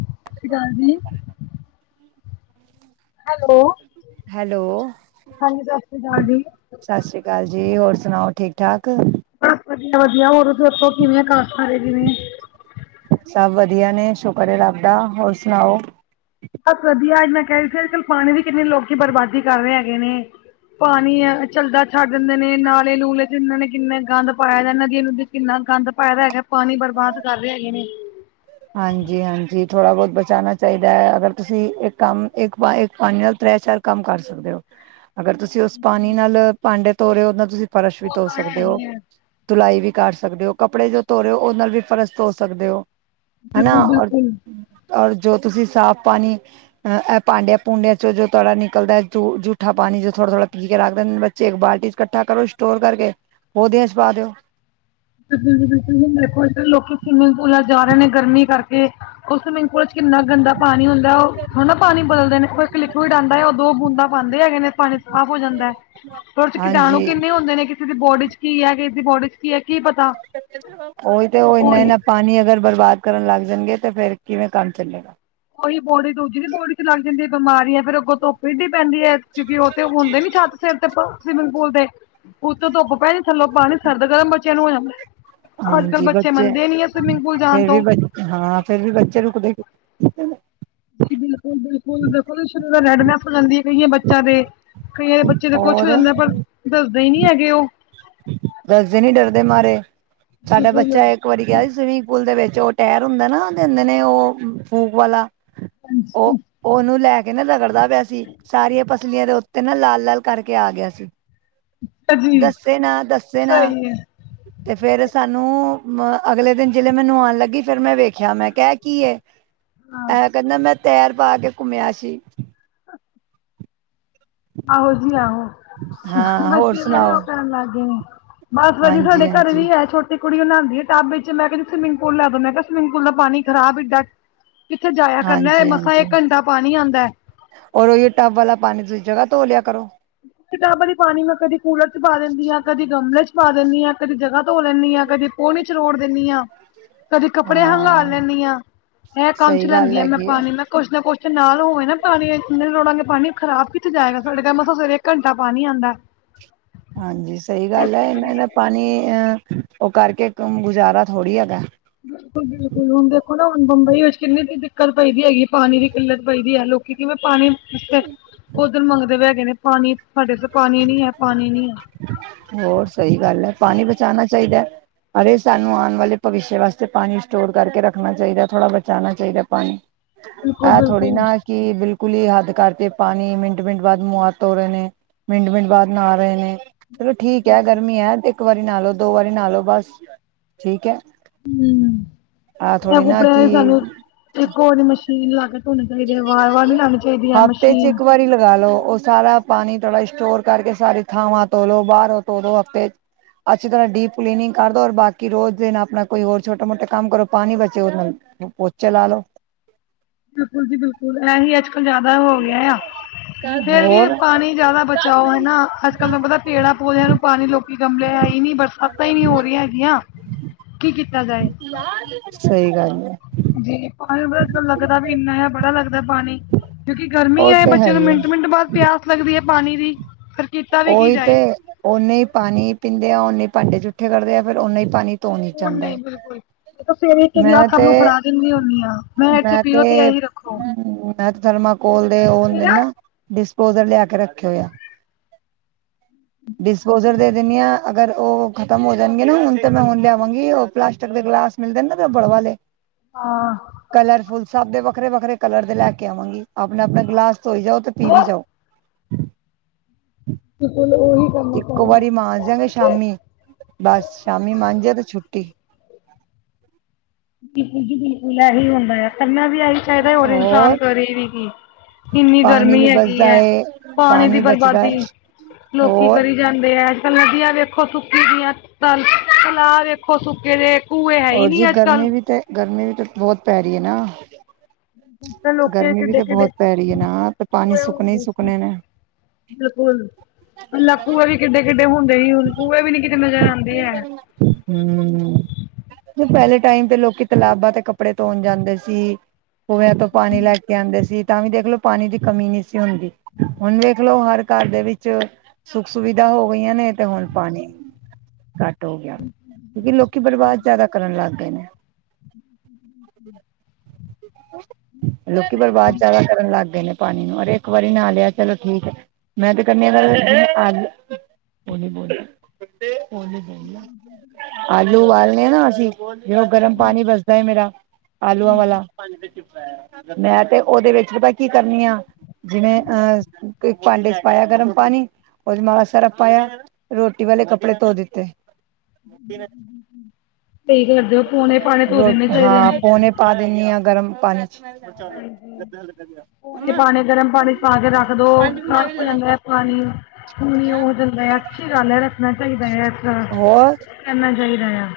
ਸਤਿ ਸ਼੍ਰੀ ਅਕਾਲ ਜੀ। Hello hello. ਹਾਂਜੀ ਸ਼੍ਰੀ ਅਕਾਲ ਜੀ। ਸਤਿ ਸ੍ਰੀ ਅਕਾਲ ਜੀ। ਹੋਰ ਸੁਣਾਓ ਠੀਕ ਠਾਕ। ਬਸ ਵਧੀਆ ਵਧੀਆ ਹੋਰ ਤੁਸੀਂ ਦੱਸੋ ਕਿਵੇਂ ਘਰ ਸਾਰੇ ਜਿਣੇ। ਸਭ ਵਧੀਆ ਨੇ ਸ਼ੁਕਰ ਹੈ ਰੱਬ ਦਾ ਹੋਰ ਸੁਣਾਓ। ਬਸ ਵਧੀਆ ਅੱਜ ਮੈਂ ਕਹਿ ਰਹੀ ਸੀ ਅੱਜ ਕੱਲ ਪਾਣੀ ਦੀ ਕਿੰਨੀ ਲੋਕੀਂ ਬਰਬਾਦੀ ਕਰ ਰਹੇ ਹੈਗੇ ਨੇ। ਪਾਣੀ ਆ ਚੱਲਦਾ ਛੱਡ ਦਿੰਦੇ ਨੇ ਨਾਲੇ ਨੂਲੇ ਤੇ ਇਹਨਾਂ ਨੇ ਕਿੰਨਾ ਗੰਦ ਪਾਇਆ ਨਦੀਆਂ ਨੂੰ। ਕਿੰਨਾ ਗੰਦ ਪਾਇਦਾ ਹੈਗਾ ਪਾਣੀ ਬਰਬਾਦ ਕਰ ਰਹੇ ਹੈਗੇ ਨੇ। ਹਾਂਜੀ, ਹਾਂਜੀ ਥੋੜ੍ਹਾ ਬਹੁਤ ਬਚਾਉਣਾ ਚਾਹੀਦਾ ਹੈ। ਅਗਰ ਤੁਸੀਂ ਇੱਕ ਕੰਮ ਇੱਕ ਪਾ ਇਕ ਪਾਣੀ। ਤ੍ਰੈ ਚਾਰ ਕੰਮ ਕਰ ਸਕਦੇ ਹੋ। ਅਗਰ ਤੁਸੀਂ ਉਸ ਪਾਣੀ ਨਾਲ ਭਾਂਡੇ ਧੋ ਰਹੇ ਹੋ। ਉਹਦੇ ਨਾਲ ਤੁਸੀਂ ਫਰਸ਼ ਵੀ ਉਹ ਧੋ ਤਾਂ ਹੈ ਸਕਦੇ ਹੋ। ਹੀ ਹੈ ਤੁਲਾਈ ਵੀ ਕਰ ਸਕਦੇ ਹੋ। ਕੱਪੜੇ ਜੋ ਧੋ ਰਹੇ ਹੋ। ਉਹ ਨਾਲ ਵੀ ਫਰਸ਼ ਧੋ ਸਕਦੇ ਹੋ। ਹਨਾ ਔਰ ਬਿਲਕੁਲ-ਬਿਲਕੁਲ। ਔਰ ਜੋ ਤੁਸੀਂ ਸਾਫ਼ ਪਾਣੀ। ਐ ਭਾਂਡੇ ਪੂੰਡਿਆਂ ਚੋਂ ਜੋ ਤੁਹਾਡਾ ਨਿਕਲਦਾ ਜੂਠਾ ਪਾਣੀ ਜੋ ਥੋੜਾ ਥੋੜਾ ਪੀ ਕੇ ਰੱਖਦੇ ਨੇ ਬੱਚੇ ਬੱਚੇ ਇੱਕ ਬਾਲਟੀ 'ਚ ਇਕੱਠਾ ਕਰੋ ਸਟੋਰ ਕਰਕੇ ਉਹਦੇ 'ਚ ਪਾ ਦਿਓ। ਬਿਲਕੁਲ ਹੁਣ ਦੇਖੋ ਇੱਥੇ ਲੋਕੀ ਸਵਿਮਿੰਗ ਪੂਲਾਂ 'ਚ ਜਾ ਰਹੇ ਨੇ ਗਰਮੀ ਕਰਕੇ। ਉਹ ਸਵਿਮਿੰਗ ਪੂਲ 'ਚ ਕਿੰਨਾ ਗੰਦਾ ਪਾਣੀ ਹੁੰਦਾ ਉਹ ਥੋੜਣਾ ਪਾਣੀ ਬਦਲਦੇ ਨੇ ਔਹ ਇੱਕ ਲਿਕੁਵਡ ਆਉਂਦਾ ਹੈ ਉਹ ਦੋ ਬੂੰਦਾ ਪਾਉਂਦੇ ਹੈਗੇ ਨੇ ਪਾਣੀ ਸਾਫ਼ ਹੋ ਜਾਂਦਾ ਦੇ ਚ ਕੀਟਾਣੂ ਹਾਂਜੀ ਕਿੰਨੇ ਹੁੰਦੇ ਨੇ ਕਿਸੇ ਦੀ ਬੋਡੀ ਚ ਕੀ ਹੈ ਕਿਸੇ ਦੀ ਬੋਡੀ ਚ ਕੀ ਹੈ। ਕੀ ਪਤਾ ਉਹੀ ਤੇ ਉਹ ਉਹੀ ਇਨਾ-ਇਨਾ ਪਾਣੀ ਅਗਰ ਬਰਬਾਦ ਕਰਨ ਲੱਗ ਜਾਣਗੇ ਤੇ ਫੇਰ ਕਿਵੇਂ ਕੰਮ ਚੱਲੇਗਾ ਉਹੀ ਬੋਡੀ ਦੂਜੀ ਦੀ ਬੋਡੀ ਚ ਲੱਗ ਜਾਂਦੀ ਹੈ ਬਿਮਾਰੀ ਹੈ ਫਿਰ ਅੱਗੋਂ ਧੁੱਪ ਇਡੀ ਪੈਂਦੀ ਹੈ ਕਿਉਂਕਿ ਉਹ ਤੇ ਹੁੰਦੇ ਨੀ ਛੱਤ ਸਿਰ ਤੇ ਸਵਿਮਿੰਗ ਪੂਲ ਦੇ ਉੱਥੋਂ ਧੁੱਪ ਪੈ ਥੱਲੋਂ ਪਾਣੀ ਸਰਦ ਗਰਮ ਬੱਚਿਆਂ ਨੂੰ ਹੋ ਜਾਂਦਾ ਅੱਜ ਕੱਲ੍ਹ ਬੱਚੇ ਮੰਨਦੇ ਨੀ ਹੈ ਸਵੀਮਿੰਗ ਪੂਲ ਜਾਣ ਫੇਰ ਵੀ ਤੋਂ ਬ ਹਾਂ ਫਿਰ ਵੀ ਬੱਚੇ ਰੁਕਦੇ ਨੀ ਜੀ ਬਿਲਕੁਲ-ਬਿਲਕੁਲ ਦੇਖੋ ਸ਼ੁਰੂ ਰੈਡ ਨੇਸ ਹੋ ਜਾਂਦੀ ਹੈ ਕਈਆਂ ਬੱਚਿਆਂ ਦੇ ਕਈਆਂ ਦੇ ਬੱਚੇ ਤੇ ਕੁਛ ਹੋ ਹੋਰ ਜਾਂਦਾ ਪਰ ਦੱਸਦੇ ਹੀ ਨਹੀਂ ਹੈਗੇ ਉਹ ਦੱਸਦੇ ਨੀ ਡਰਦੇ ਮਾਰੇ ਸਾਡਾ ਬਿਲਕੁਲ ਬੱਚਾ ਇੱਕ ਇੱਕ ਵਾਰੀ ਗਿਆ ਸੀ ਸਵਿਮਿੰਗ ਪੂਲ ਦੇ ਵਿੱਚ ਉਹ ਟਾਇਰ ਹੁੰਦਾ ਨਾ ਉਹ ਦਿੰਦੇ ਨੇ ਉਹ ਫੂਕ ਵਾਲਾ। ਹਾਂਜੀ। ਉਹ ਉਹਨੂੰ ਲੈ ਕੇ ਨਾ ਰਗੜਦਾ ਪਿਆ ਸੀ ਸਾਰੀਆਂ ਪਸਲੀਆਂ ਦੇ ਉੱਤੇ ਨਾ ਲਾਲ ਲਾਲ ਕਰਕੇ ਆ ਗਿਆ ਸੀ। ਅਛਾ ਜੀ। ਦੱਸੇ ਨਾ ਦੱਸੇ ਨਾ। ਸਹੀ ਹੈ ਤੇ ਫਿਰ ਸਾਨੂੰ ਅ ਅਗਲੇ ਦਿਨ ਜਿਹਲੇ ਮੈ ਨਹਾਉਣ ਲੱਗੀ ਫਿਰ ਮੈਂ ਵੇਖ ਵੇਖਿਆ ਮੈਂ ਕਿਹਾ ਐ ਕੀ ਏ ਹਾਂ ਐ ਕਹਿੰਦਾ ਮੈਂ ਟਾਇਰ ਪਾ ਕੇ ਘੁੰਮਿਆ ਸੀ। ਅੱਛਾ। ਆਹੋ ਜੀ ਆਹੋ ਹਾਂ ਹੋਰ ਬੱਚੇ ਬੜੇ ਸੁਣਾਓ ਉਹ ਕਰਨ ਲੱਗ ਗਏ ਨੇ। ਬਸ ਵਧੀਆ ਹਾਂਜੀ ਸਾਡੇ ਘਰ ਹਾਂਜੀ ਵੀ ਹੈ ਛੋਟੇ। ਤੇ ਕੁੜੀ ਨਹਾਉਂਦੀ ਹੈ ਟੱਬ ਵਿੱਚ ਮੈਂਨੂੰ ਕਹਿੰਦੀ ਸਵਿਮਿੰਗ ਪੂਲ ਲੈ ਜੋ ਮੈਂ ਕਿਹਾ ਸਵਿਮਿੰਗ ਪੂਲ ਦਾ ਪਾਣੀ ਖਰਾਬ ਇੱਡਾ। ਕਿੱਥੇ ਜਾਇਆ ਕਰਨਾ ਹਾਂਜੀ ਮਸਾਂ ਹਾਂਜੀ ਇੱਕ ਘੰਟਾ ਪਾਣੀ ਆਉਂਦਾ ਹੈ। ਔਰ ਉਹੀ ਟੱਬ ਵਾਲਾ ਪਾਣੀ ਤੁਸੀਂ ਜਗ੍ਹਾ ਤੋਂ ਲਿਆ ਕਰੋ। ਟਬ ਵਾਲੀ ਪਾਣੀ ਮੈਂ ਕਦੀ ਕੂਲਰ ਚ ਪਾ ਦਿੰਦੀ ਹਾਂ ਕਦੀ ਗਮਲੇ ਚ ਪਾ ਦਿੰਦੀ ਹਾਂ ਕਦੇ ਜਗ੍ਹਾ ਧੋ ਲੈਂਦੀ ਹਾਂ ਕਦੇ ਪੋੜੀ ਚ ਰੋੜ ਦਿੰਦੀ ਹਾਂ ਕਦੀ ਕੱਪੜੇ ਹਾਂ ਹੰਘਾਲ ਲੈਂਦੀ ਹਾਂ ਇਹ ਕੰਮ ਚ ਸਹੀ ਗੱਲ ਲੈਂਦੀ ਆ ਮੈਂ ਹੈਗੀ ਹੈ ਪਾਣੀ ਮੈਂ ਕੁਛ ਨਾ ਕੁਛ ਤੇ ਨਾਲ ਹੋਵੇ ਨਾ ਪਾਣੀ ਰੋੜਾਂਗੇ ਪਾਣੀ ਖ਼ਰਾਬ ਕਿਤੇ ਜਾਏਗਾ ਸਾਡੇ ਘਰ ਸਵੇਰੇ ਘੰਟਾ ਪਾਣੀ ਆਂਦਾ। ਹਾਂਜੀ ਸਹੀ ਗੱਲ ਹੈ ਇਹਨਾਂ ਦਾ ਪਾਣੀ ਅ ਉਹ ਕਰਕੇ ਗੁਜ਼ਾਰਾ ਥੋੜ੍ਹੀ ਹੈਗਾ। ਬਿਲਕੁਲ-ਬਿਲਕੁਲ ਹੁਣ ਦੇਖੋ ਨਾ ਹੁਣ ਮੁੰਬਈ ਵਿੱਚ ਕਿੰਨੀ ਦਿੱਕਤ ਪਈ ਦੀ ਹੈਗੀ ਪਾਣੀ ਦੀ ਕਿੱਲਤ ਪਈ ਦੀ ਹੈ ਲੋਕ ਲੋਕੀ ਕਿਵੇਂ ਪਾਣੀ ਉੱਧਰ ਮੰਗਦੇ ਵੀ ਹੈਗੇ ਨੇ ਪਾਣੀ ਸਾਡੇ ਤੇ ਪਾਣੀ ਨੀ ਹੈ ਪਾਣੀ ਨੀ ਐ। ਹੋਰ ਸਹੀ ਗੱਲ ਹੈ ਪਾਣੀ ਬਚਾਣਾ ਚਾਹੀਦਾ, ਅਰੇ ਸਾਨੂੰ ਆਣ ਵਾਲੇ ਭਵਿੱਸ਼ੇ ਵਾਸਤੇ ਪਾਣੀ ਸਟੋਰ ਕਰਕੇ ਰੱਖਣਾ ਚਾਹੀਦਾ ਥੋੜ੍ਹਾ ਬਚਾਣਾ ਚਾਹੀਦਾ ਪਾਣੀ। ਬਿਲਕੁਲ ਐ ਥੋੜੀ ਬਿਲਕੁਲ ਨਾ ਕਈ ਬਿਲਕੁਲ ਹੀ ਹੱਦ ਕਰਦੇ ਪਾਣੀ ਮਿੰਟ-ਮਿੰਟ ਬਾਅਦ ਮੂੰਹ ਹੱਥ ਤੋ ਰਹੇ ਨੇ ਮਿੰਟ-ਮਿੰਟ ਬਾਅਦ ਨਹਾ ਰਹੇ ਨੇ, ਚਲੋ ਠੀਕ ਹੈ ਗਰਮੀ ਹੈ ਤੇ ਇੱਕ ਵਾਰੀ ਨ੍ਹਾਲੋ ਦੋ ਵਾਰੀ ਨ੍ਹਾਲੋ ਬਸ, ਠੀਕ ਏ। ਹੂੰ, ਐ ਨਾ ਕਪੜਿਆਂ ਦਾ ਵੀ ਸਾਨੂੰ ਕਿ ਇੱਕ ਉਹ ਜਿਹੜੀ ਮਸ਼ੀਨ ਲਾ ਕੇ ਧੋਣੇ ਚਾਹੀਦੇ ਹੈ ਵਾਰ-ਵਾਰ ਨਹੀਂ ਲਾਣੀ ਚਾਹੀਦੀ ਐ ਮਸ਼ੀਨ। ਲਾ ਲਓ ਉਹ ਸਾਰਾ ਪਾਣੀ ਥੋੜ੍ਹਾ ਸਟੋਰ ਕਰਕੇ ਸਾਰੀ ਥਾਵਾਂ ਧੋ ਲੋ, ਬਾਹਰੋਂ ਧੋ ਲੋ ਹਫ਼ਤੇ ਅੱਛੀ ਤਰ੍ਹਾਂ ਡੀਪ ਕਲੀਨਿੰਗ ਕਰਦੋ ਔਰ ਬਾਕੀ ਰੋਜ਼ ਦੇ ਨਾਲ ਆਪਣਾ ਕੋਈ ਹੋਰ ਛੋਟਾ-ਮੋਟਾ ਕੰਮ ਕਰੋ ਪਾਣੀ ਬਚੇ ਉਹਦੇ ਨਾਲ, ਪੋਚਾ ਲਾ ਲੋ। ਤੁਸੀਂ ਬਿਲਕੁਲ ਇਹੀ ਏ ਜਿਆਦਾ ਹੋ ਗਿਆ ਆ, ਫੇਰ ਵੀ ਹੋਰ ਪਾਣੀ ਜਿਆਦਾ ਬਚਾਓ ਹੈਨਾ ਅੱਜ ਕੱਲ ਨੂੰ ਪਤਾ ਪੇੜਾਂ ਪੌਦਿਆਂ ਨੂੰ ਪਾਣੀ ਲੋਕੀ ਗਮਲੇ ਹੈ ਈ ਨੀ ਬਰਸਾਤਾਂ ਹੀ ਨਹੀਂ ਹੋ ਰਹੀਆਂ ਹੈਗੀਆਂ। ਕੀ ਕੀਤਾ ਜਾਏ, ਸਹੀ ਗੱਲ ਹੈ ਜੀ ਪਾਨੀ ਲੱਗਦਾ ਵੀ ਇੰਨਾ ਹੈ ਬੜਾ ਲੱਗਦਾ ਪਾਣੀ, ਕਿਉਂਕਿ ਗਰਮੀ ਉਹ ਆ ਤੇ ਹੈ ਬੱਚਿਆਂ ਨੂੰ ਹੀ ਹੈ ਮਿੰਟ-ਮਿੰਟ ਬਾਅਦ ਪਿਆਸ ਲੱਗਦੀ ਹੈ ਪਾਣੀ ਦੀ। ਕੀਤਾ ਵੀ ਕੀ ਉਹੀ ਜਾਏ। ਤੇ, ਉਹਨਾਂ ਹੀ ਪਾਣੀ ਪੀਂਦੇ ਆ ਉਹਨੇ ਈ ਭਾਂਡੇ ਜੂਠੇ ਕਰਦੇ ਆ ਫਿਰ ਉਹਨਾਂ ਹੀ ਪਾਣੀ ਧੋ ਨੀ ਹੁਣ ਜਾਂਦਾ ਹੈ ਨਹੀਂ ਬਿਲਕੁਲ, ਫੇਰ ਇੱਕ ਗਲਾਸ ਮੈਂ ਤੇ ਸਾਨੂੰ ਫੜਾ ਦਿੰਦੀ ਹੁੰਨੀ ਆ ਮੈਂ ਇੱਥੇ ਪੀਓ ਤੇ ਇਹੀ ਰੱਖੋ। ਹੂੰ ਮੈਂ ਤੇ ਥਰਮਾਕੋਲ ਦੇ ਉਹ ਹੁੰਦੇ ਤੇਰਾ ਨਾ, ਡਿਸਪੋਜਲ ਲਿਆ ਕੇ ਰੱਖੇ ਹੋ ਆ। ਡਿਸਪੋਜਲ ਦੇ ਦਿੰਨੀ ਆ। ਅਗਰ ਉਹ ਖਤਮ ਹੋ ਜਾਣਗੇ ਨਾ ਹੁਣ ਤਾਂ ਮੈਂ ਹੁਣ ਲਿਆਵਾਂਗੀ ਉਹ ਪਲਾਸਟਿਕ ਦੇ ਗਲਾਸ ਮਿਲਦੇ ਨਾ ਤਾਂ ਬੜਵਾਲੇ। [inaudible] ਹਾਂ ਕਲਰ ਫੁੱਲ ਸਭ ਦੇ ਵੱਖਰੇ-ਵੱਖਰੇ ਕਲਰ ਦੇ ਲੈ ਕੇ ਆਵਾਂਗੀ, ਆਪਣਾ-ਆਪਣਾ ਗਲਾਸ ਧੋਈ ਜਾਓ ਤੇ ਪੀ ਵੀ ਜਾਓ। ਬਿਲਕੁਲ ਉਹੀ ਇੱਕੋ ਵਾਰੀ ਮਾਂਜ ਦਿਆਗੇ ਸ਼ਾਮੀ, ਬਸ ਸ਼ਾਮੀ ਮਾਂਜੇ ਤੇ ਛੁੱਟੀ। ਬਿਲਕੁਲ ਜੀ ਬਿਲਕੁਲ ਇਹੀ ਹੁੰਦਾ ਹੈ ਕਰਨਾ ਵੀ ਇਹੀ ਚਾਹੀਦਾ ਔਰ ਇਨਸਾਨ ਹੋਰ ਕਰੇ ਵੀ ਕੀ। ਇੰਨੀ ਪਾਣੀ ਗਰਮੀ ਵੀ ਹੈਗੀ ਬਚਦਾ ਏ ਪਾਣੀ ਦੀ ਬਚਦਾ ਹੈ ਬਰਬਾਦੀ, ਲੋਕੀ ਹੋਰ ਕਰੀ ਜਾਂਦੇ ਐ ਅੱਜ-ਕੱਲ ਨਦੀਆਂ ਵੇਖੋ ਸੁੱਕੀ ਦੀਆਂ ਤ ਤਲਾ ਵੇਖੋ ਸੁੱਕੇ ਦੇ ਕੂਏ ਹੈ ਹੀ ਔਰ ਜੀ ਨੀ ਅੱਜ ਗਰਮੀ ਕੱਲ ਵੀ ਤਾਂ ਗਰਮੀ ਵੀ ਬਹੁਤ ਪੈ ਰਹੀ ਹੈ ਨਾ। ਲੋਕੀ ਗਰਮੀ ਵੀ ਤੇ ਕਿੱਡੇ-ਕਿੱਡੇ, ਬਹੁਤ ਪੈ ਰਹੀ ਹੈ ਨਾ ਤੇ ਪਾਣੀ [unintelligible] ਸੁੱਕਣੇ ਹੀ ਦੇ ਸੀ। ਸੁੱਕਣੇ ਨੇ। ਬਿਲਕੁਲ। ਪਹਿਲਾਂ ਖੂਹੇ ਵੀ ਕਿੱਡੇ-ਕਿੱਡੇ ਹੁੰਦੇ ਸੀ ਹੁਣ ਖੂਹੇ ਵੀ ਨੀ ਕਿਤੇ ਨਜ਼ਰ ਆਂਦੇ ਹੈ। ਹੂੰ ਪਹਿਲੇ ਟਾਈਮ ਤੇ ਲੋਕੀ ਤਲਾਬਾਂ ਤੇ ਕੱਪੜੇ ਧੋਣ ਜਾਂਦੇ ਸੀ, ਕੂਇਆਂ ਤੋਂ ਪਾਣੀ ਲੈ ਕੇ ਆਂਦੇ ਸੀ ਤਾਂ ਵੀ ਦੇਖ। ਲੋ ਪਾਣੀ ਦੀ ਕਮੀ ਨਹੀਂ ਸੀ ਹੁੰਦੀ। ਹੁਣ ਵੇਖ ਲੋ ਹਰ ਘਰ ਦੇ ਵਿੱਚ ਸੁੱਖ ਸੁਵਿਧਾ ਹੋ ਗਈਆਂ ਨੇ ਤੇ ਹੁਣ ਪਾਣੀ ਘੱਟ ਹੋ ਗਿਆ। ਕਿਉਂਕਿ ਲੋਕੀ ਬਰਬਾਦ ਜਿਆਦਾ ਕਰਨ ਲੱਗ ਗਏ ਨੇ। [inaudible] ਲੋਕੀ ਬਰਬਾਦ ਜਿਆਦਾ ਕਰਨ ਲੱਗ ਗਏ ਨੇ। ਪਾਣੀ ਨੂੰ ਔਰ ਇੱਕ ਵਾਰੀ ਨਾ ਲਿਆ ਚਲੋ ਠੀਕ ਹੈ, ਮੈਂ ਤੇ ਕਹਿਨੀ ਆ ਹੋਲੀ ਬੋਲੋ, ਹੋਲੀ ਬੋਲੋ। ਆਲੂ ਉਾਲਣੇ ਆ ਨਾ ਅਸੀਂ ਜ ਗਰਮ ਪਾਣੀ ਵਜਦਾ ਮੇਰਾ। ਆਲੂਆਂ ਵਾਲਾ। ਮੈਂ ਤੇ ਉਹਦੇ ਵਿੱਚ ਭ ਕੀ ਕਰਨੀ ਆ। ਜਿਵੇਂ ਅਹ ਇੱਕ ਭਾਂਡੇ ਚ ਪਾਇਆ। ਗਰਮ ਪਾਣੀ ਉਹਦੇ ਮਾ ਸਰਫ ਪਾਇਆ। ਰੋਟੀ ਵਾਲੇ ਕੱਪੜੇ ਧੋ ਦਿੱਤੇ। ਸਹੀ ਕਰਦੇ ਹੋ ਪੋਣੇ ਪਾਣੇ ਧੋ ਰੋ ਦੇਣੇ ਚਾਹੀਦੇ ਹਾਂ ਨੇ ਪੋਣੇ। ਪਾ ਦਿੰਣੀ ਹਾਂ ਗਰਮ ਪਾਣੀ। ਕੋਨੇ ਮੰਮਾ ਪਾਣੇ ਗਰਮ ਪਾਣੀ ਚ ਪਾ ਕੇ ਰੱਖ ਦੋ ਪੰਜੈਂ ਸਾਫ਼ ਵੀ। ਹੋ ਜਾਂਦਾ ਪਾਣੀੂਣੀ ਹੋ ਜਾਂਦਾ ਹੈ। ਅੱਛੀ ਗੱਲ ਹੈ ਰੱਖਣਾ ਚਾਹੀਦਾ ਹੈ। ਇਸ ਹੋਰ ਕਰਨਾ ਚਾਹੀਦਾ ਆ।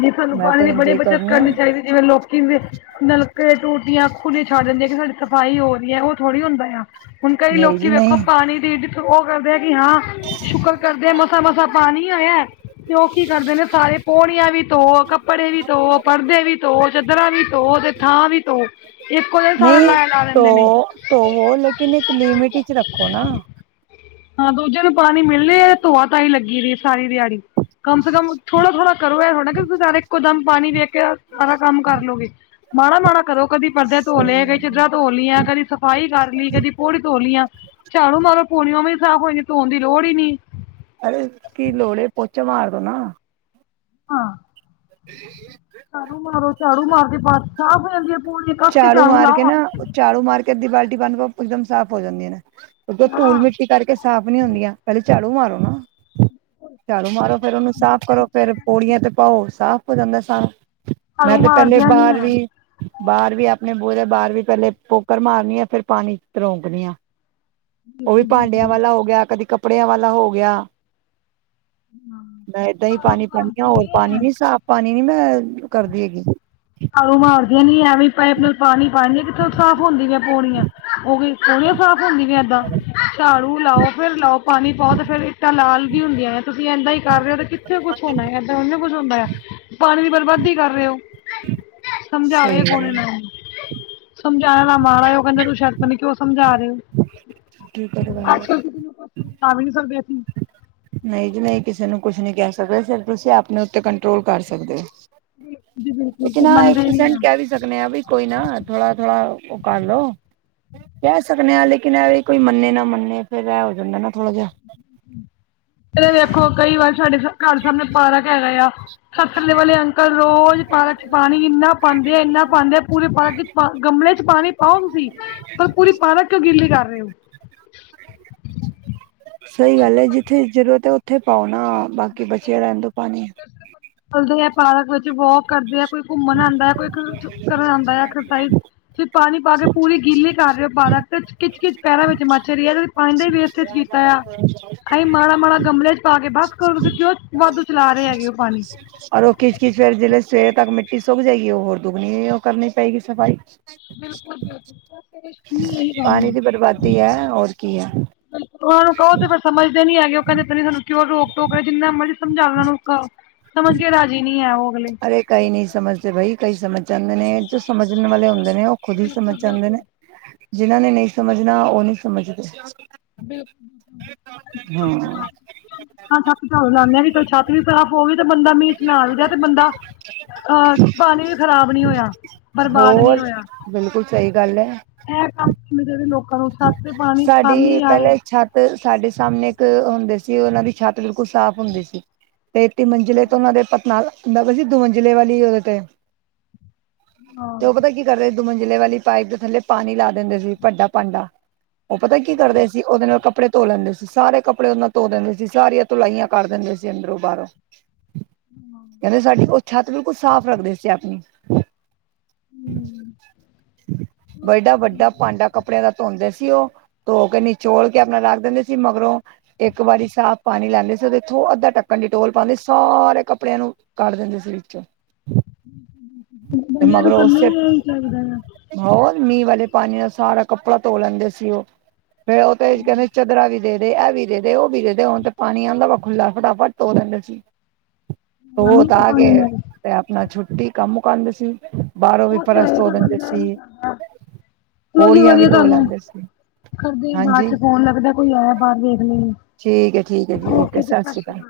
ਜ ਸਾਨੂੰ ਮੈਂ ਪਾਣੀ ਤਾਂ ਦੀ ਬੜੀ ਇੰਜੋਏ ਬੱਚਤ ਆ ਕਰਨੀ ਚਾਹੀਦੀ। ਜਿਵੇਂ ਲੋਕੀ ਦੇ ਨਲਕੇ, ਟੂਟੀਆਂ ਖੁੱਲੀਆਂ ਛੱਡ ਦਿੰਦੇਆਂ। ਕਿ ਸਾਡੀ ਸਫ਼ਾਈ ਹੋ ਰਹੀ ਹੈ। ਉਹ ਥੋੜ੍ਹੀ ਹੁੰਦਾ ਆ। ਹੁਣ ਕਈ ਨਹੀਂ ਲੋਕੀ ਜੀ ਵੇਖੋ ਨਹੀਂ ਪਾਣੀ ਦੀ ਉਹ ਕਰਦੇ ਆ। ਕਿ ਹਾਂ ਸ਼ੁਕਰ ਕਰਦੇ ਆ। ਮਸਾਂ ਮਸਾਂ ਪਾਣੀ ਹੋਇਆ। ਉਹ ਕੀ ਕਰਦੇ ਨੇ। ਸਾਰੇ ਪੋਣੀਆਂ ਵੀ ਧੋ ਕੱਪੜੇ ਵੀ ਧੋ ਪਰਦੇ ਵੀ ਧੋ ਚਾਦਰਾਂ ਵੀ ਧੋ ਥਾਂ ਵੀ ਤੋ। ਇੱਕੋ ਦਿਨ ਸਾਰਾ ਨਹੀਂ ਲਾਇਆ ਲਾ ਦਿੰਦੇ ਨੇ। ਧੋ ਧੋਵੋ ਲੇਕਿਨ ਇੱਕ ਲਿਮਿਟ ਵਿਚ ਰੱਖੋ ਨਾ। ਹਾਂ ਦੋਜੇ ਨੂੰ ਪਾਣੀ ਮਿਲਲੇ ਆ। ਤੇ ਧੋਆ ਤਾਂ ਹੀ ਲੱਗੀ ਰ ਸਾਰੀ ਦਿਹਾੜੀ ਕਮ ਸੇ ਕਮ ਥੋੜਾ ਥੋੜਾ। ਕਰੋ ਇਹਥਣਾ ਕਿਸੀਂ ਸਾਰੇ ਇੱਕੋ ਦਮ ਪਾਣੀ ਦੇ ਕੇ ਸਾਰਾ ਕੰਮ ਕਰ ਲੋਗੇ ਮਾੜਾ ਮਾੜਾ ਕਰੋ ਦੀ ਪਰਦੇ ਧੋ ਸਹੀ ਲਏਈ ਗੱਲ ਹੈ ਚਿੱਧਰਾਂ ਧੋ। ਦੀਆ ਕਦੀ ਸਫ਼ਾਈ ਕਰ ਲਈ। ਕਦੀ ਪੌੜੀ ਧੋ ਲਈਆਂ ਝਾੜੂ ਮਾਰੋ ਪੋਣੀਆਂ ਵੀ ਕੋਈ ਧੋਣ ਦੀ ਲੋੜ ਹੀ ਨੀ। ਅਰੇ ਕੀ ਲੋਹੜੇ ਪੋਚੇ ਮਾਰਦੋ ਨਾ। ਹਾਂ ਹ ਝਾੜੂ ਮਾਰੋ ਝਾੜੂ ਮਾਰ ਫਰਸ਼ ਸਾਫ ਹੋ ਜਾਦੀ ਆ। ਚਾੜੂ ਮਾਰ ਕੇ ਨਾ। ਝਾੜੂ ਮਾਰ ਕੇਟ ਦੀ ਬਾਲਟੀ ਬੰਨ ਇੱਕਦਮ ਸਾਫ਼ ਹੋ ਜਾਂਦੀਆਂ। ਨੇ ਉਹ ਹਾਂ ਧੂਲ ਮਿੱਟੀ ਕਰਕੇ। ਸਾਫ਼ ਨੀ ਹੁੰਦੀਆਂ। ਪਹਿਲੇ ਝਾੜੂ ਮਾਰੋ ਨਾ ਝਾੜੂ ਮਾਰੋ ਫੇਰ ਉਹਨੂੰ ਸਾਫ਼ ਕਰੋ ਫਿਰ। ਪੌੜੀਆਂ ਤੇ ਪਾਓ ਸਾਫ਼ ਹੋ ਜਾਂਦਾ ਸਾਂ। ਮੈਂ ਝਾੜੂ ਤੇ ਪਹਿਲੇ ਮਾਰਦੀਆਂ ਨੀ ਬਾਹਾਰ ਹੈ ਵੀ। ਬਾਹਰ ਵੀ ਆਪਣੇ ਬੂ ਦੇ ਬਾਹਰ ਵੀ ਪਹਿਲੇ ਪੋਕਰ ਮਾਰਨੀ ਆ। ਫੇਰ ਪਾਣੀ ਤਰੋਂਕਣੀ ਆ। ਉਹ ਵੀ ਭਾਂਡਿਆਂ ਵਾਲਾ ਹੋ ਗਿਆ। ਕਦੀ ਕੱਪੜਿਆਂ ਵਾਲਾ ਹੋ ਗਿਆ। ਮੈਂ ਏਦਾਂ ਹੀ ਝਾੜੂ ਪਾਣੀ ਪਾਣੀ ਹ ਮਾਰਦੀਆਂ ਹੋਰ ਪਾਣੀ ਹੈ ਨੀ ਸਾਫ਼ ਪਾਣੀ ਨੀ। ਮੈਂ ਕਰਦੀ ਹੈਗੀ। ਹਾਰੂ ਮਾਰਦੀਆਂ ਨੀ ਐਵੇਂ ਪਾਈਪ ਨਾਲ ਪਾਣੀ ਪਾਣੀ ਕਿੱਥੋਂ ਸਾਫ਼ ਹੁੰਦੀਆਂ ਪੌਣੀਆਂ ਉਹ ਵੀ। ਪੋਣੀਆਂ ਸਾਫ਼ ਹੁੰਦੀਆਂ ਏਦਾਂ। ਝਾੜੂ ਲਾਓ ਫੇਰ ਲਾਓ। ਪਾਣੀ ਪਾਓ ਤੇ ਫੇਰ ਤਾਂ ਲਾਲ ਦੀ ਵੀ ਹੁੰਦੀਆਂ ਹੈ। ਤੁਸੀਂ ਇੱਦਾਂ ਹੀ ਕਰ ਰਹੇ ਹੋ। ਕਿੱਥੇ ਕੁਛ ਹੋਣਾ ਹੈ। ਇੱਦਾਂ ਕੁਛ ਹੁੰਦਾ ਆ। ਪਾਣੀ ਦੀ ਬਰਬਾਦੀ ਕਰ ਰਹੇ ਹੋ। ਸਮਝਾਵੇ ਸਹੀ ਕੋਣ ਗੱਲ ਇਹਨਾ ਹੈ ਨੂੰ ਸਮਝਾਣ ਨਾ ਮਾਰਾ ਉਹ ਕਹਿੰਦਾ ਤੂੰ ਛੱਡ ਪਰੇ ਕਿਉਂ ਸਮਝਾ ਰਹੇ ਹੋ ਠੀਕ ਤਹੀ। ਤਾ ਵੀ ਨਹੀਂ ਸਕਦੇ ਅਸੀਂ। ਨਹੀਂ ਜੀ ਨਹੀਂ ਕਿਸੇ ਨੂੰ ਕੁਛ ਨਹੀਂ ਕਹਿ ਸਕਦੇ। ਫਿਰ ਤੁਸੀਂ ਆਪਣੇ ਉੱਤੇ ਕੰਟਰੋਲ ਕਰ ਸਕਦੇ ਆ। ਬਿਲਕੁਲ ਜੀ ਲੇਕਨ ਬਿਲਕੁਲ ਹ ਇੱਕ ਮੰਨਦੇ ਨੀ ਪ੍ਸੈਂਟ ਆ ਕ ਵੀ। ਸਕਦੇ ਹਾਂ। ਵੀ ਕੋਈ ਨਾ ਥੋੜਾ ਥੋੜਾ ਉਹ ਕਰ ਲੋ। ਕਹਿ ਸਕਦੇ ਹਾਂ। ਲੇਕਿਨ ਇਹ ਵੀ ਕੋਈ ਮੰਨੇ ਨਾ ਮੰਨੇ ਫਿਰ ਇਹ ਹੋ ਜਾਂਦਾ ਨਾ ਥੋੜਾ ਜਿਹਾ। ਵੇਖੋ ਕਈ ਵਾਰ ਸਾਡੇ ਘਰ ਸਾਹਮਣੇ ਪਾਰ ਕੇ ਹੈਗਾ ਆ। ਸਥੇ ਵਾਲੇ ਅੰਕਲ ਰੋਜ਼ ਪਾਰਕ ਚ ਪਾਣੀ ਇੰਨਾ ਪਾਉਂਦੇ ਆ, ਇੰਨਾ ਪਾਉਂਦੇ ਆ। ਪੂਰੇ ਪਾਰਕ ਚ ਗਮਲੇ ਚ ਪਾਣੀ ਪਾਓ ਤੁਸੀਂ। ਪਰ ਪੂਰੀ ਪਾਲਕਕ ਗਲੀ ਕਰ ਰਹੇ ਹੋ। ਸਹੀ ਗੱਲ ਹੈ। ਜਿੱਥੇ ਜਰੂਰਤ ਹੈ। ਉੱਥੇ ਪਾਉ ਨਾ। ਬਾਕੀ ਬਚਿਆ ਰਹਿਣ ਤੋਂ ਪਾਣੀ ਚੱਲਦੇ ਹੈ। ਪਾਰਕ ਵਿੱਚ ਵੋਕ ਕਰਦੇ ਹੈ। ਕੋਈ ਘੁੰਮਣ ਆਉਂਦਾ। ਕੋਈ ਆਉਂਦਾ ਹੈ ਐਕਸਰਸਾਈਜ਼। ਤੁਸੀਂ ਪਾਣੀ ਪਾ ਕੇ ਪੂਰੀ ਗਿੱਲੇ ਕਰ ਰਹੇ ਹੋ। ਪੈਰਾ ਤੇ ਖਿੱਚ ਕਿਚ ਪੈਰਾਂ ਵਿੱਚ ਮੱਛ ਰਹੀ ਐ। ਪਾਣੀ ਦਾ ਵੇਸਟਜ਼ ਕੀਤਾ ਆ। ਅਸੀਂ ਮਾੜਾ ਮਾੜਾ ਗਮਲੇ ਚ ਪਾ ਕੇ ਬਸ ਤੁਸੀਂ ਕਿਉਂ। ਵਾਧੂ ਚਲਾ ਰਹੇ ਹੈਗੇ ਉਹ ਪਾਣੀ। ਔਰ ਉਹ ਕਿਚਕਚ ਫਿਰ ਜਿਹੜੀ ਸਵੇਰੇ ਤੱਕ ਮਿੱਟੀ ਸੁਗ ਜਾਏਗੀ, ਉਹ ਹੋਰ ਦੁੱਗਣੀ ਉਹ ਕਰਨੀ ਪਏਗੀ ਸਫ਼ਾਈ। ਬਿਲਕੁਲ ਬਿਲਕੁਲ ਸਰ। [inaudible] ਪਾਣੀ ਦੀ ਬਰਬਾਦੀ ਹੈ। ਹੋਰ ਕੀ ਹੈ। ਉਹਨਾਂ ਨੂੰ ਕਹੋ ਤੇ ਫਿਰ ਸਮਝਦੇ ਨੀ ਹੈਗੇ। ਉਹ ਕਹਿੰਦੇ ਪਤਾ ਨਹੀਂ ਸਾਨੂੰ ਕਿਉਂ ਰੋਕ ਟੋਕਰਾ ਜਿੰਨਾ ਮਰਜ਼ੀ ਸਮਝਾਣਾ ਉ‌ਹ‌ਨਾ ਨੂੰ ਸਮਝ ਕੇ ਰਾਜੀ ਨਹੀ ਹੈ ਉਹ ਅਗਲੇ ਕਈ ਨਹੀਂ ਸਮਝਦੇ ਬਾਈ, ਕਈ ਸਮਝ ਜਾਂਦੇ ਨੇ। ਜੋ ਸਮਝਣ ਵਾਲੇ ਹੁੰਦੇ ਨੇ ਉਹ ਖੁਦ ਹੀ ਸਮਝ ਆਦੇ ਨੇ। ਜਿਨਾਂ ਨੇ ਨਹੀਂ ਸਮਝਣਾ ਉਹ ਨਹੀਂ ਸਮਝਦੇ। ਬਿਲਕੁਲ ਹਾਂ ਹਾਂ ਛਤਾ ਲਾਉਦੇ ਹਾ ਕਿ ਛੱਤ ਵੀ ਖਰਾ ਹੋ ਗਈ ਤੇ ਬੰਦਾ ਮੀਂਚ ਨਾ ਆ ਗਿਆ ਤੇ ਬੰਦਾ ਅਹ ਪਾਣੀ ਵੀ ਖ਼ਰਾਬ ਨੀ ਹੋਇਆ, ਬਰਬਾਦ ਨੀ ਹੋਰ ਹੋਇਆ। ਬਿਲਕੁਲ ਸਹੀ ਗੱਲ ਹੈ। ਇਹ ਕੰਮ ਕਰਨੇ ਚਾ‌‌ਹੀਦੇ ਲੋਕਾਂ ਨੂੰ ਛੱਤ ਤੇ ਪਾਣੀ ‌ਕੰਮ ਸਾਡੀ ਹੀ ਆਏ। ਪਹਿਲੇ ਛੱਤ ਸਾਡੇ ਸਾਹਮਣੇ ਇੱਕ ਹੁੰਦੇ ਸੀ। ਉਹਨਾਂ ਦੀ ਛੱਤ ਬਿਲਕੁਲ ਸਾਫ਼ ਹੁੰਦੀ ਸੀ। ਤੇ ਤਿ ਮੰਜ਼ਿਲਲੇ ਤੋਂ ਉਹਨਾਂ ਦੇ ਪਤ ਨਾਲ ਹੁੰਦਾ ਸੀ। ਦੋਵੰਜ਼ਿਲਲੇ ਵਾਲੀ ਉਹਦੇ ਤੇ ਹਾਂ ਤੇ ਉਹ ਪਤਾ ਕੀ ਕਰਦੇ ਮੰਜਿਲੇ ਵਾਲੀ ਪਾਈਪ ਦੇ ਥੱਲੇ ਪਾਣੀ ਲਾ ਦਿੰਦੇ ਸੀ, ਭੱਡਾ ਭਾਂਡਾ ਉਹ ਪਤਾ ਕੀ ਕਰਦੇ ਸੀ। ਉਹਦੇ ਨਾਲ ਕੱਪੜੇ ਧੋ ਲੈਂਦੇ ਸੀ। ਸਾਰੇ ਕੱਪੜੇ ਉਹਦੇ ਨਾਲ ਧੋ ਦਿੰਦੇ ਸੀ। ਸਾਰੀਆਂ ਧੁਲਾਈਆਂ ਕਰ ਦਿੰਦੇ ਸੀ ਅੰਦਰੋਂ ਬਾਹਰੋਂ। ਹਮ ਕਹਿੰਦੇ ਸਾਡੀ, ਉਹ ਛੱਤ ਬਿਲਕੁਲ ਸਾਫ਼ ਰੱਖਦੇ ਸੀ ਆਪਣੀ ਵੱਡਾ ਵੱਡਾ ਭਾਂਡਾ ਕੱਪੜਿਆਂ ਦਾ ਧੋਂਦੇ ਸੀ। ਸੀ ਉਹ ਤੇ ਉਹ ਕਹਿੰਦੀ ਚੋਲ ਕੇ ਆਪਣਾ ਰੱਖ ਦਿੰਦੇ ਸੀ ਮਗਰੋਂ ਇੱਕ ਵਾਰੀ ਸਾਫ਼ ਪਾਣੀ ਲੈਂਦੇ ਸੀ, ਉਹਦੇ ਇਥੋਂ ਅੱਧਾ ਢੱਕਣ ‌ਡੀਟੋਲ ਪਾਉਂਦੇ ਸੀ, ਸਾਰੇ ਕੱਪੜਿਆਂ ਨੂੰ ਕੱਢ ਦਿੰਦੇ ਸੀ ਵਿੱਚ। ਬੰਦਿਆਂ ਨੂੰ ਮਗਰੋਂ ਕਰਨਾ ਉਸੇ ਹੀ ਇ‌ਹੀ ‌‌ਚਾਹੀਦਾ ਆ। ਹੋਰ ਮੀਂਹ ਵਾਲੇ ਪਾਣੀ ਨਾਲ ਸਾਰਾ ਕੱਪੜਾ ਧੋ ਲੈਂਦੇ ਸੀ ਉਹ ਫੇਰ ਉਹ ਤਾਂ ਹੀ ਕਹਿੰਦੇ ਚਦਰਾ ਵੀ ਦੇਈ। ਇਹ ਵੀ ਦੇਦੇ ਉਹ ਵੀ ਦੇਦੇ ਹੁਣ ਤੇ ਪਾਣੀ ਆਉਂਦਾ ਵਾ ਖੁੱਲਾ, ਫਟਾਫਟ ਤੋ ਦਿੰਦੇ ਸੀ। ਉਹ ਪਾਣੀ ਤਾਂ ਤੇ ਆ ਪਾਣੀ ਗਏ ਨਾਲ ਤੇ ਆਪਣਾ ਛੁੱਟੀ ਕੰਮ ਮੁਕਾਂਦੇ ਸੀ। ਬਾਹਰੋਂ ਵੀ ਉਹ ਤੇ, ਫਰਸ਼ ਧੋ ਵੈਸੇ ਦਿੰਦੇ ਬੰਦਾ ਸੀ ਗੰਦਾ ਚਲੋ ਜੀ ਪੌੜੀਆਂ ਵੀ ਵਧੀਆ ਧੋ ਕੰਮ ਆ ਲੈਂਦੇ ਸੀ ਕਰਦੇ ਆ ਬਾਅਦ ਹਾਂਜੀ ਚ ਫੋਨ ਲੱਗਦਾ ਕੋਈ ਆਇਆ ਬਾਹਰ। ਲਈਏ ਠੀਕ ਹੈ ਠੀਕ ਹੈ ਜੀ। ਓਕੇ ਸਤਿ ਸ਼੍ਰੀ ਅਕਾਲ।